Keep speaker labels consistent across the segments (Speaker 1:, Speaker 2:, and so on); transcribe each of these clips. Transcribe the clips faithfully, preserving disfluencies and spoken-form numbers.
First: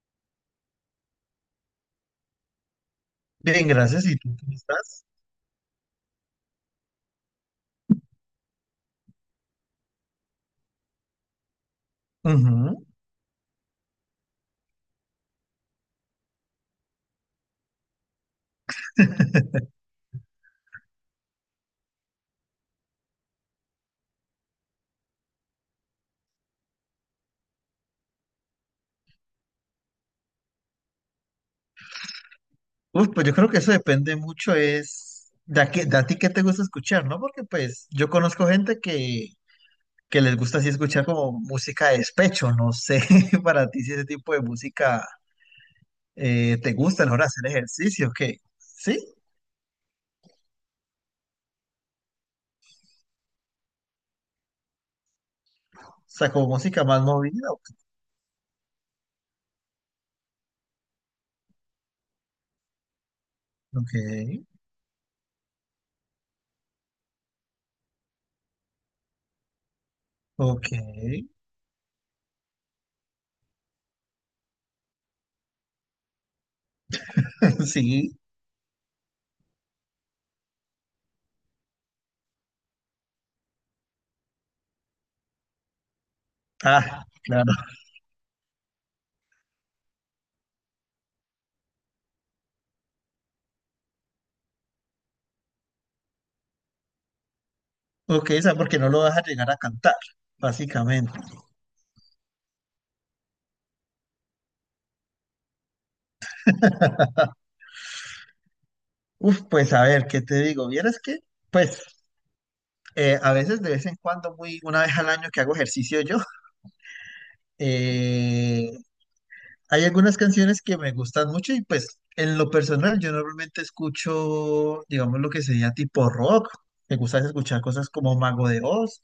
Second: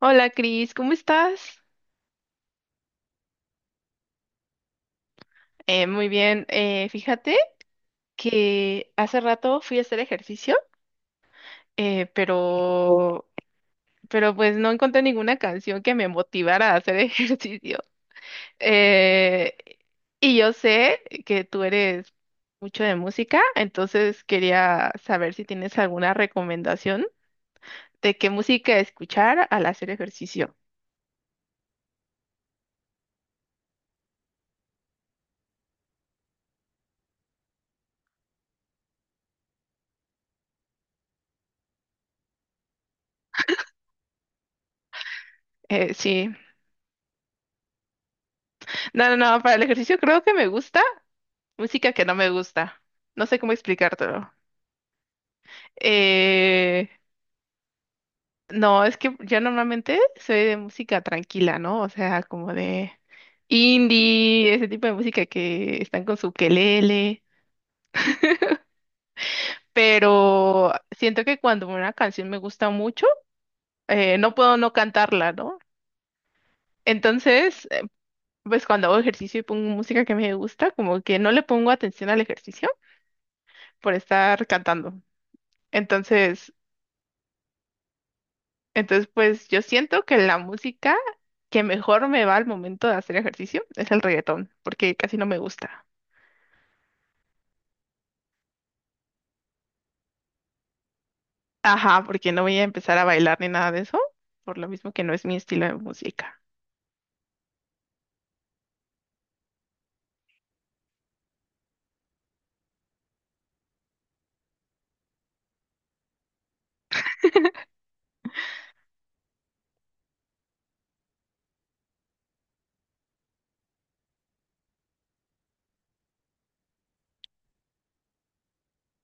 Speaker 1: Hola, Cris, ¿cómo estás?
Speaker 2: Bien, gracias. ¿Y tú cómo estás?
Speaker 1: Eh, muy bien. Eh, fíjate que hace rato fui a hacer ejercicio, eh,
Speaker 2: Ujú.
Speaker 1: pero, pero pues no encontré ninguna canción que me motivara a hacer ejercicio. Eh, y yo sé que tú eres mucho de música, entonces quería saber si tienes alguna recomendación de qué música escuchar al hacer ejercicio.
Speaker 2: Uf, pues yo creo que eso depende mucho, es de a, qué- de a ti qué te gusta escuchar, ¿no? Porque pues yo conozco gente que, que les gusta así escuchar como música de despecho, no sé para ti si ese tipo de música
Speaker 1: Eh, sí,
Speaker 2: eh, te gusta a la hora de hacer ejercicio, ¿qué? ¿Sí?
Speaker 1: no, no, no, para el ejercicio creo que me gusta música que no me gusta. No sé cómo explicártelo.
Speaker 2: O sea, como música
Speaker 1: Eh,
Speaker 2: más movida.
Speaker 1: no, es que yo normalmente soy de música tranquila, ¿no? O sea, como de
Speaker 2: Ok,
Speaker 1: indie, ese tipo de música que están con su quelele.
Speaker 2: ok,
Speaker 1: Pero siento que cuando una canción me gusta mucho, eh, no puedo no cantarla, ¿no? Entonces, eh,
Speaker 2: sí.
Speaker 1: pues cuando hago ejercicio y pongo música que me gusta, como que no le pongo atención al ejercicio por estar cantando. Entonces,
Speaker 2: Ah, claro.
Speaker 1: Entonces, pues yo siento que la música que mejor me va al momento de hacer ejercicio es el reggaetón, porque casi no me gusta.
Speaker 2: Ok, o sea, porque no lo vas a llegar a cantar, básicamente.
Speaker 1: Ajá, porque no voy a empezar a bailar ni nada de eso, por lo mismo que no es mi estilo de música.
Speaker 2: Uf, pues a ver, ¿qué te digo? Vieras que, pues, eh, a veces de vez en cuando, muy una vez al año que hago ejercicio yo, eh, hay algunas canciones que me gustan mucho y pues en lo personal yo normalmente escucho, digamos, lo que sería tipo rock. Me gusta escuchar cosas como Mago de Oz,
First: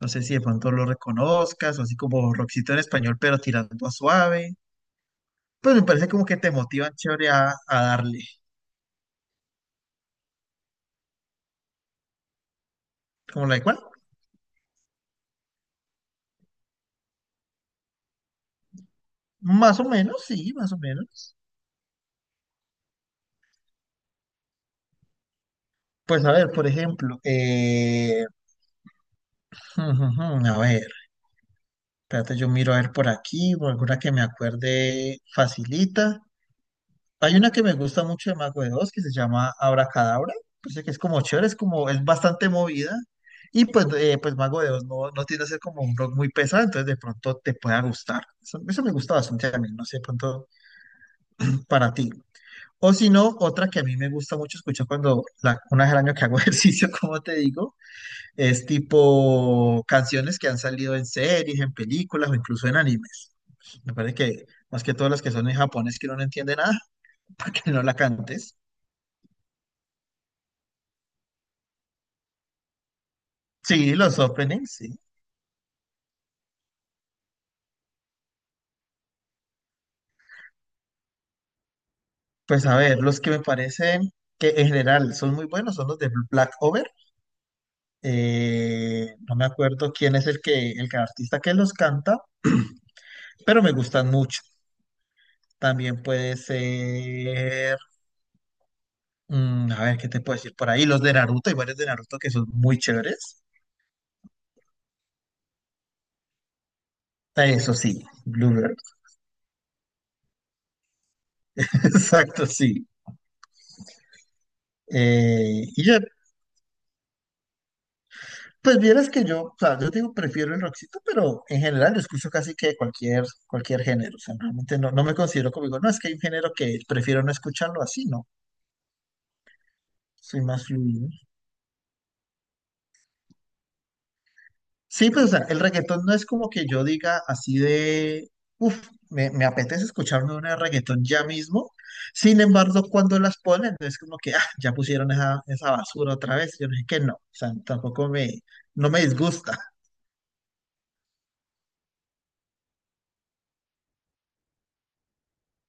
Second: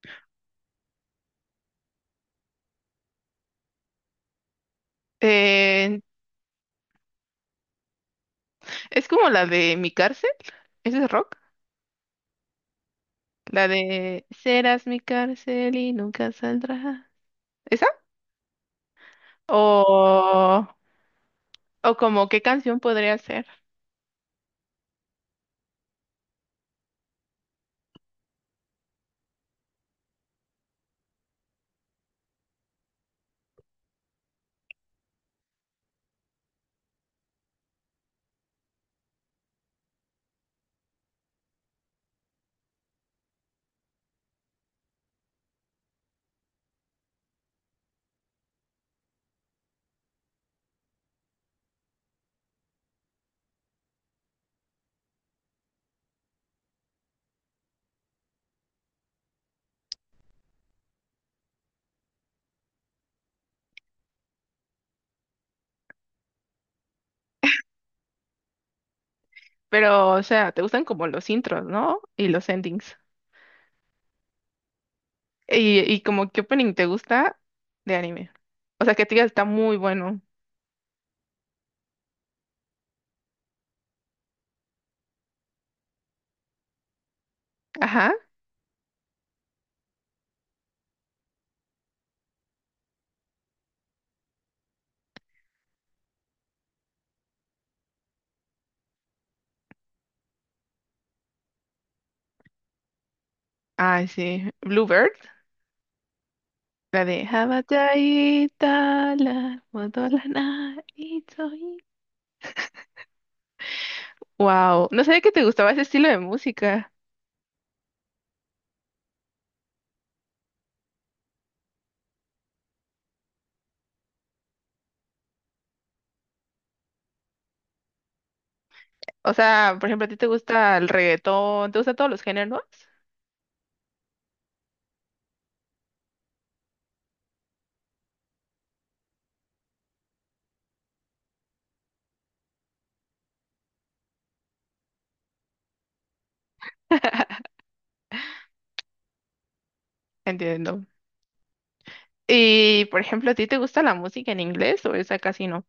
Speaker 2: no sé si de pronto lo reconozcas, o así como rockcito en español, pero tirando a suave. Pues me
Speaker 1: Eh,
Speaker 2: parece como que te motivan chévere a, a darle.
Speaker 1: es como la de Mi cárcel, ese es rock,
Speaker 2: ¿Como la de
Speaker 1: la
Speaker 2: cuál?
Speaker 1: de Serás mi cárcel y nunca saldrás. ¿Esa?
Speaker 2: Más o menos, sí,
Speaker 1: O,
Speaker 2: más o menos.
Speaker 1: o como qué canción podría ser.
Speaker 2: Pues a ver, por ejemplo, eh, a ver, espérate, yo miro a ver por aquí, o alguna que me acuerde facilita. Hay una que me gusta mucho de Mago de Oz que se llama Abracadabra, pues que es como chévere, es como, es bastante movida. Y pues, eh, pues Mago de Oz no, no tiende a ser como un rock muy pesado, entonces de pronto te pueda gustar. Eso, eso me gusta bastante a mí, no sé, de pronto para ti. O si no, otra que a mí me gusta mucho escuchar cuando, la, una vez al año que hago ejercicio, como te digo. Es tipo canciones que han salido en series, en películas o incluso en animes. Me parece que más que todas las que son en japonés que uno no entiende nada, para que no la cantes.
Speaker 1: Pero, o sea, te gustan como los intros, ¿no? Y los endings.
Speaker 2: Sí, los openings, sí.
Speaker 1: Y, y como, ¿qué opening te gusta de anime? O sea, que te diga, está muy bueno.
Speaker 2: Pues a ver, los que me parecen que en general son muy buenos son los de Black Over.
Speaker 1: Ajá.
Speaker 2: Eh, no me acuerdo quién es el que, el que- artista que los canta, pero me gustan mucho. También puede ser, mm, a ver, ¿qué te puedo decir por ahí? Los de Naruto, hay varios de Naruto que son muy chéveres.
Speaker 1: Ay, sí. Bluebird. La de
Speaker 2: Ah, eso sí, Bluebird.
Speaker 1: Habataitala, Modolana, Itoi.
Speaker 2: Exacto, sí.
Speaker 1: Wow, no sabía que te
Speaker 2: Eh,
Speaker 1: gustaba ese
Speaker 2: y ya,
Speaker 1: estilo de música.
Speaker 2: pues vieras que yo, o sea, yo digo, prefiero el rockcito, pero en general yo escucho casi que cualquier, cualquier género. O sea, realmente no, no me considero como digo, no, es que hay un género que prefiero no escucharlo así, no.
Speaker 1: O sea, por ejemplo, a ti te
Speaker 2: Soy más
Speaker 1: gusta el
Speaker 2: fluido.
Speaker 1: reggaetón, te gustan todos los géneros.
Speaker 2: Sí, pues o sea, el reggaetón no es como que yo diga así de, uff, me, me apetece escucharme una de reggaetón ya mismo. Sin embargo, cuando las ponen, no es como que, ah, ya pusieron esa, esa basura otra vez. Yo no sé que no, o sea, tampoco me, no me disgusta.
Speaker 1: Entiendo. Y, por ejemplo, ¿a ti te gusta la música en inglés o esa casi no?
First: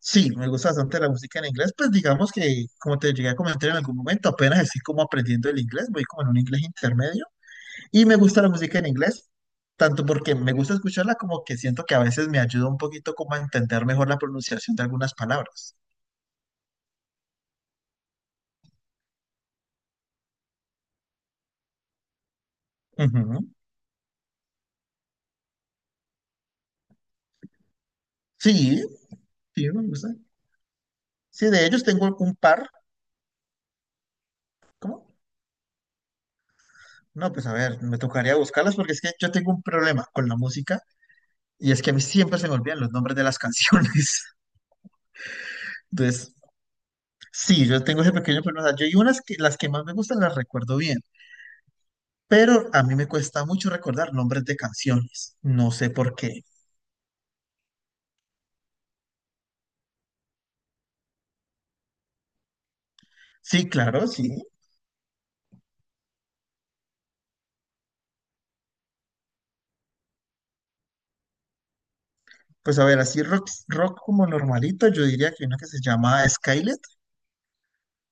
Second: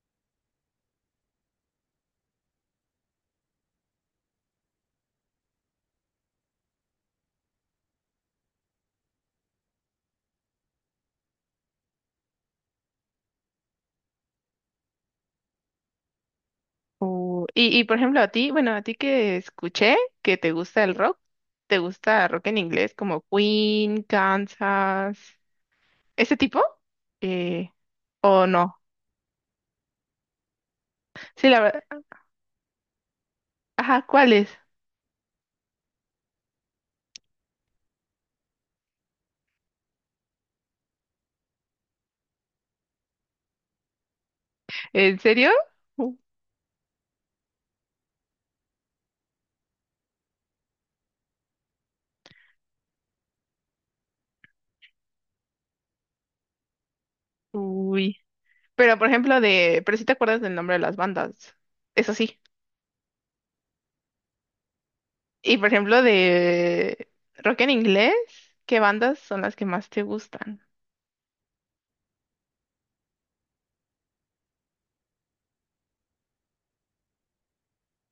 Speaker 2: Sí, me gusta bastante la música en inglés, pues digamos que, como te llegué a comentar en algún momento, apenas estoy como aprendiendo el inglés, voy como en un inglés intermedio. Y me gusta la música en inglés, tanto porque me gusta escucharla como que siento que a veces me ayuda un poquito como a entender mejor la pronunciación de algunas palabras.
Speaker 1: Uh, y, y por ejemplo, a ti, bueno, a ti que escuché que te gusta el rock, ¿te gusta rock en inglés como
Speaker 2: Ujú.
Speaker 1: Queen, Kansas, ese tipo? Eh, ¿O no?
Speaker 2: Sí, sí, me gusta. Sí,
Speaker 1: Sí, la
Speaker 2: de ellos
Speaker 1: verdad.
Speaker 2: tengo un par.
Speaker 1: Ajá, ¿cuáles?
Speaker 2: ¿Cómo? No, pues a ver, me tocaría buscarlas porque es que yo tengo un problema con la música y es que a mí siempre se me olvidan los nombres de las canciones.
Speaker 1: ¿En serio? U-
Speaker 2: Entonces, sí, yo tengo ese pequeño problema. O sea, yo y unas que las que más me gustan las recuerdo bien, pero a mí me cuesta mucho recordar nombres de canciones. No sé por qué.
Speaker 1: Uy. Pero por ejemplo de, pero si te acuerdas del nombre de las bandas, eso sí.
Speaker 2: Sí, claro, sí.
Speaker 1: Y por ejemplo de rock en inglés, ¿qué bandas son las que más te gustan?
Speaker 2: Pues a ver, así rock, rock como normalito, yo diría que uno que se llama Skylet,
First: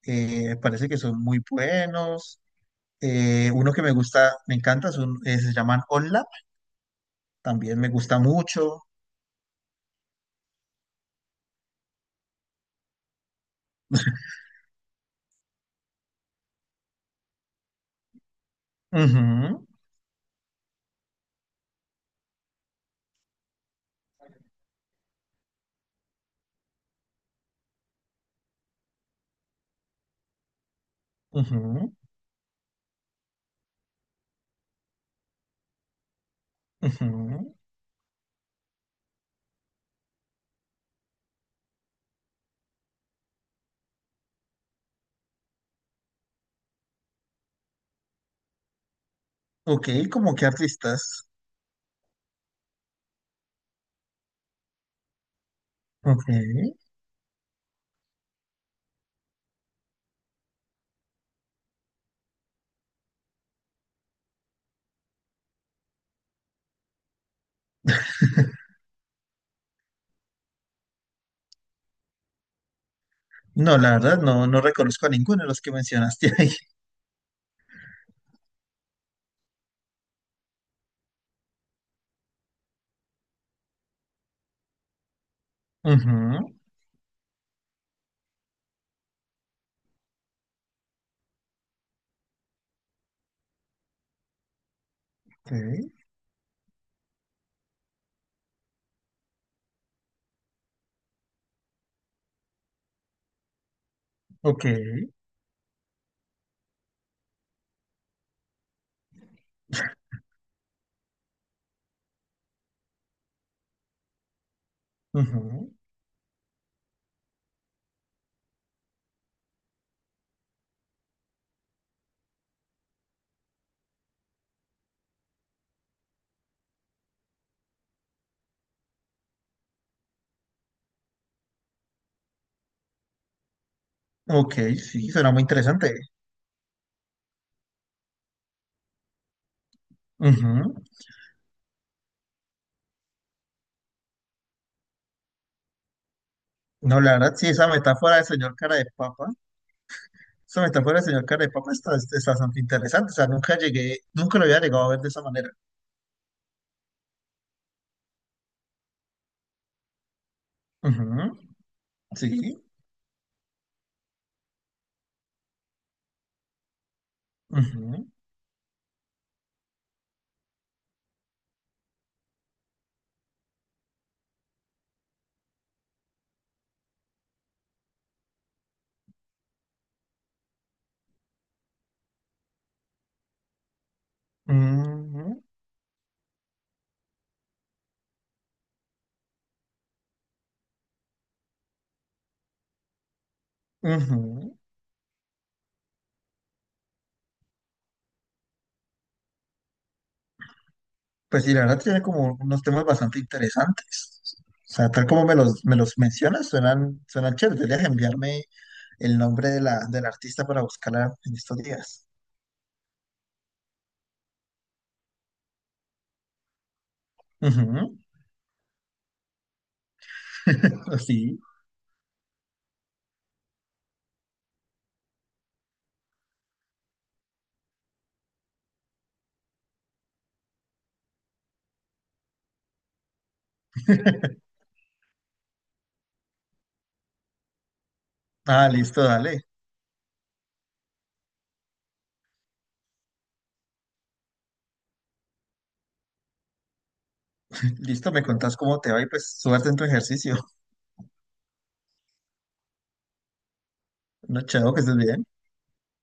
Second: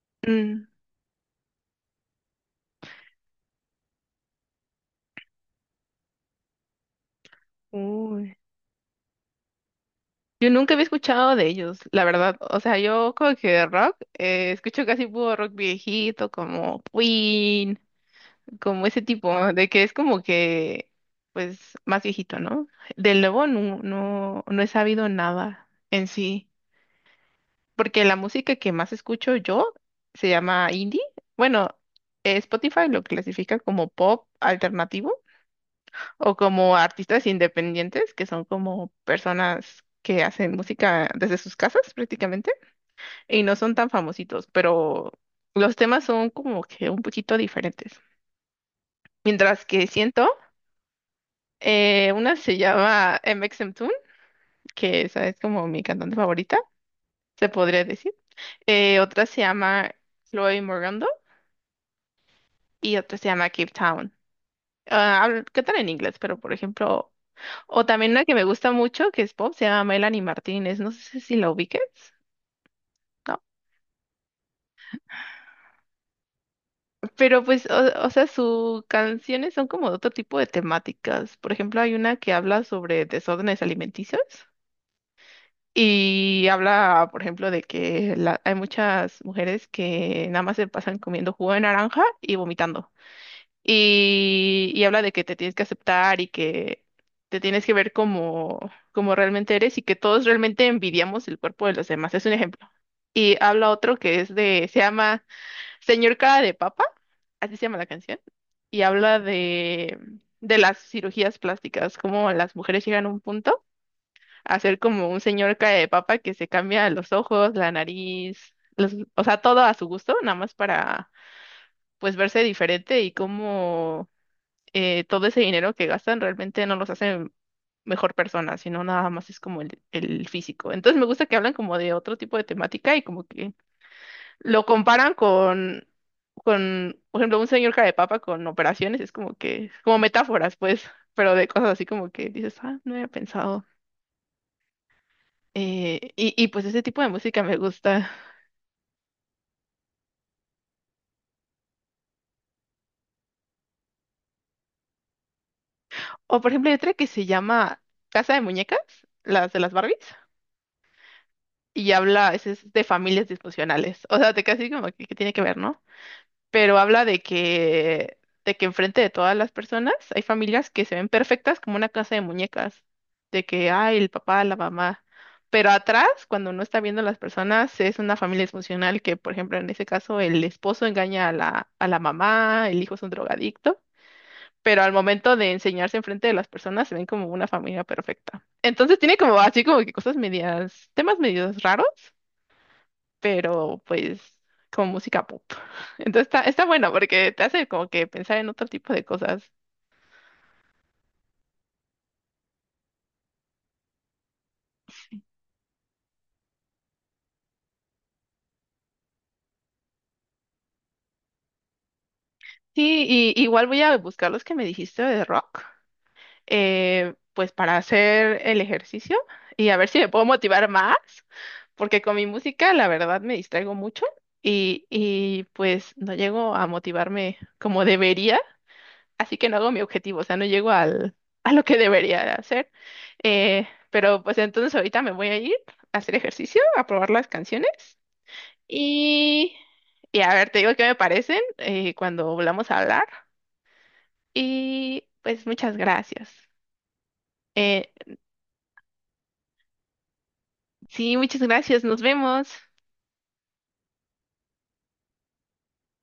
Speaker 2: eh,
Speaker 1: Mm,
Speaker 2: parece que son muy buenos. Eh, uno que me gusta, me encanta, es eh, se llaman OnLap, también me gusta
Speaker 1: Uy,
Speaker 2: mucho.
Speaker 1: yo nunca había escuchado de ellos, la verdad. O sea, yo como que de rock, eh, escucho casi puro rock viejito, como Queen, como ese tipo,
Speaker 2: Ujú,
Speaker 1: de que es como que, pues, más viejito, ¿no? Del nuevo no, no, no he sabido nada en sí, porque la música que más escucho yo se llama indie. Bueno,
Speaker 2: ujú,
Speaker 1: eh, Spotify lo clasifica como pop alternativo o como artistas
Speaker 2: ujú.
Speaker 1: independientes, que son como personas que hacen música desde sus casas prácticamente y no son tan famositos, pero los temas son como que un poquito diferentes. Mientras que
Speaker 2: Ok,
Speaker 1: siento,
Speaker 2: como qué artistas.
Speaker 1: eh, una se llama MXMToon, que esa es como mi cantante
Speaker 2: Ok.
Speaker 1: favorita, se podría decir. Eh, otra se llama Chloe Morgando y otra se llama Cape Town. Ah, hablo- cantan en inglés, pero por ejemplo, o también una que me gusta mucho, que es pop, se llama Melanie Martínez, no sé si la ubiques, ¿no?
Speaker 2: No, la verdad, no, no reconozco a ninguno de los que mencionaste ahí.
Speaker 1: Pero pues, o, o sea, sus canciones son como de otro tipo de temáticas. Por ejemplo, hay una que habla sobre desórdenes alimenticios y
Speaker 2: Ujú,
Speaker 1: habla, por ejemplo, de que la- hay muchas mujeres que nada más se pasan comiendo jugo de naranja y vomitando. Y, y habla de que te tienes que
Speaker 2: ok,
Speaker 1: aceptar y que te tienes que ver como, como realmente eres y que todos realmente envidiamos el cuerpo de los demás. Es un ejemplo. Y habla otro que es
Speaker 2: ok,
Speaker 1: de, se llama Señor Cara de Papa, así se llama la canción y habla de, de las cirugías plásticas, cómo las mujeres llegan a un punto a ser como un señor
Speaker 2: ujú,
Speaker 1: cara de papa que se cambia los ojos, la nariz, los- o sea, todo a su gusto, nada más para pues verse diferente y cómo eh, todo ese dinero que gastan realmente no los hace mejor persona, sino nada más es como el, el físico. Entonces me gusta que hablan como de otro tipo de temática y como que
Speaker 2: ok,
Speaker 1: lo
Speaker 2: sí,
Speaker 1: comparan
Speaker 2: suena muy
Speaker 1: con,
Speaker 2: interesante.
Speaker 1: con, por ejemplo, un señor cara de papa con operaciones, es como que, como metáforas,
Speaker 2: Ujú.
Speaker 1: pues, pero de cosas así como que dices, ah, no había pensado. Eh, y, y pues ese
Speaker 2: No,
Speaker 1: tipo de
Speaker 2: la verdad,
Speaker 1: música
Speaker 2: sí,
Speaker 1: me
Speaker 2: esa
Speaker 1: gusta.
Speaker 2: metáfora del señor cara de papa. Esa metáfora del señor Carepapa está, está bastante interesante. O sea, nunca llegué, nunca lo había llegado a ver de esa manera.
Speaker 1: O por ejemplo, hay otra que se llama Casa de Muñecas, las de las Barbies,
Speaker 2: Ujú,
Speaker 1: y habla,
Speaker 2: sí.
Speaker 1: es, es de familias disfuncionales. O sea, te casi como que, que tiene que ver, ¿no? Pero habla de
Speaker 2: Ujú,
Speaker 1: que, de que enfrente de todas las personas hay familias que se ven perfectas como una casa de muñecas, de que, ay, el papá, la mamá, pero atrás, cuando no está viendo las personas, es una familia disfuncional que, por ejemplo, en ese caso, el esposo engaña a la, a la mamá, el hijo es un drogadicto. Pero al momento
Speaker 2: ujú,
Speaker 1: de enseñarse enfrente de las personas se ven como una familia perfecta. Entonces tiene como así como que cosas medias, temas medios raros, pero pues
Speaker 2: ujú.
Speaker 1: como música pop. Entonces está, está bueno porque te hace como que pensar en otro tipo de cosas.
Speaker 2: Pues sí, la verdad tiene como unos temas bastante interesantes. O sea, tal como me los, me los mencionas, suenan, suenan chéveres. Deberías enviarme el nombre de la, del artista para buscarla en estos días.
Speaker 1: Sí, y igual voy a buscar los que me dijiste de rock, eh, pues para
Speaker 2: Ujú,
Speaker 1: hacer el ejercicio y a ver si me puedo motivar más,
Speaker 2: pues sí.
Speaker 1: porque con mi música la verdad me distraigo mucho y, y pues no llego a motivarme como debería, así que no hago mi objetivo, o sea, no llego al, a lo que debería hacer. Eh, pero pues entonces ahorita me voy a ir a hacer ejercicio, a probar las canciones
Speaker 2: Ah, listo, dale.
Speaker 1: y, y a ver, te digo qué me parecen eh, cuando volvamos a hablar. Y pues muchas gracias. Eh,
Speaker 2: Listo, me contás cómo te va y pues suerte en tu ejercicio.
Speaker 1: sí, muchas gracias, nos vemos.
Speaker 2: No, chao, que estés bien.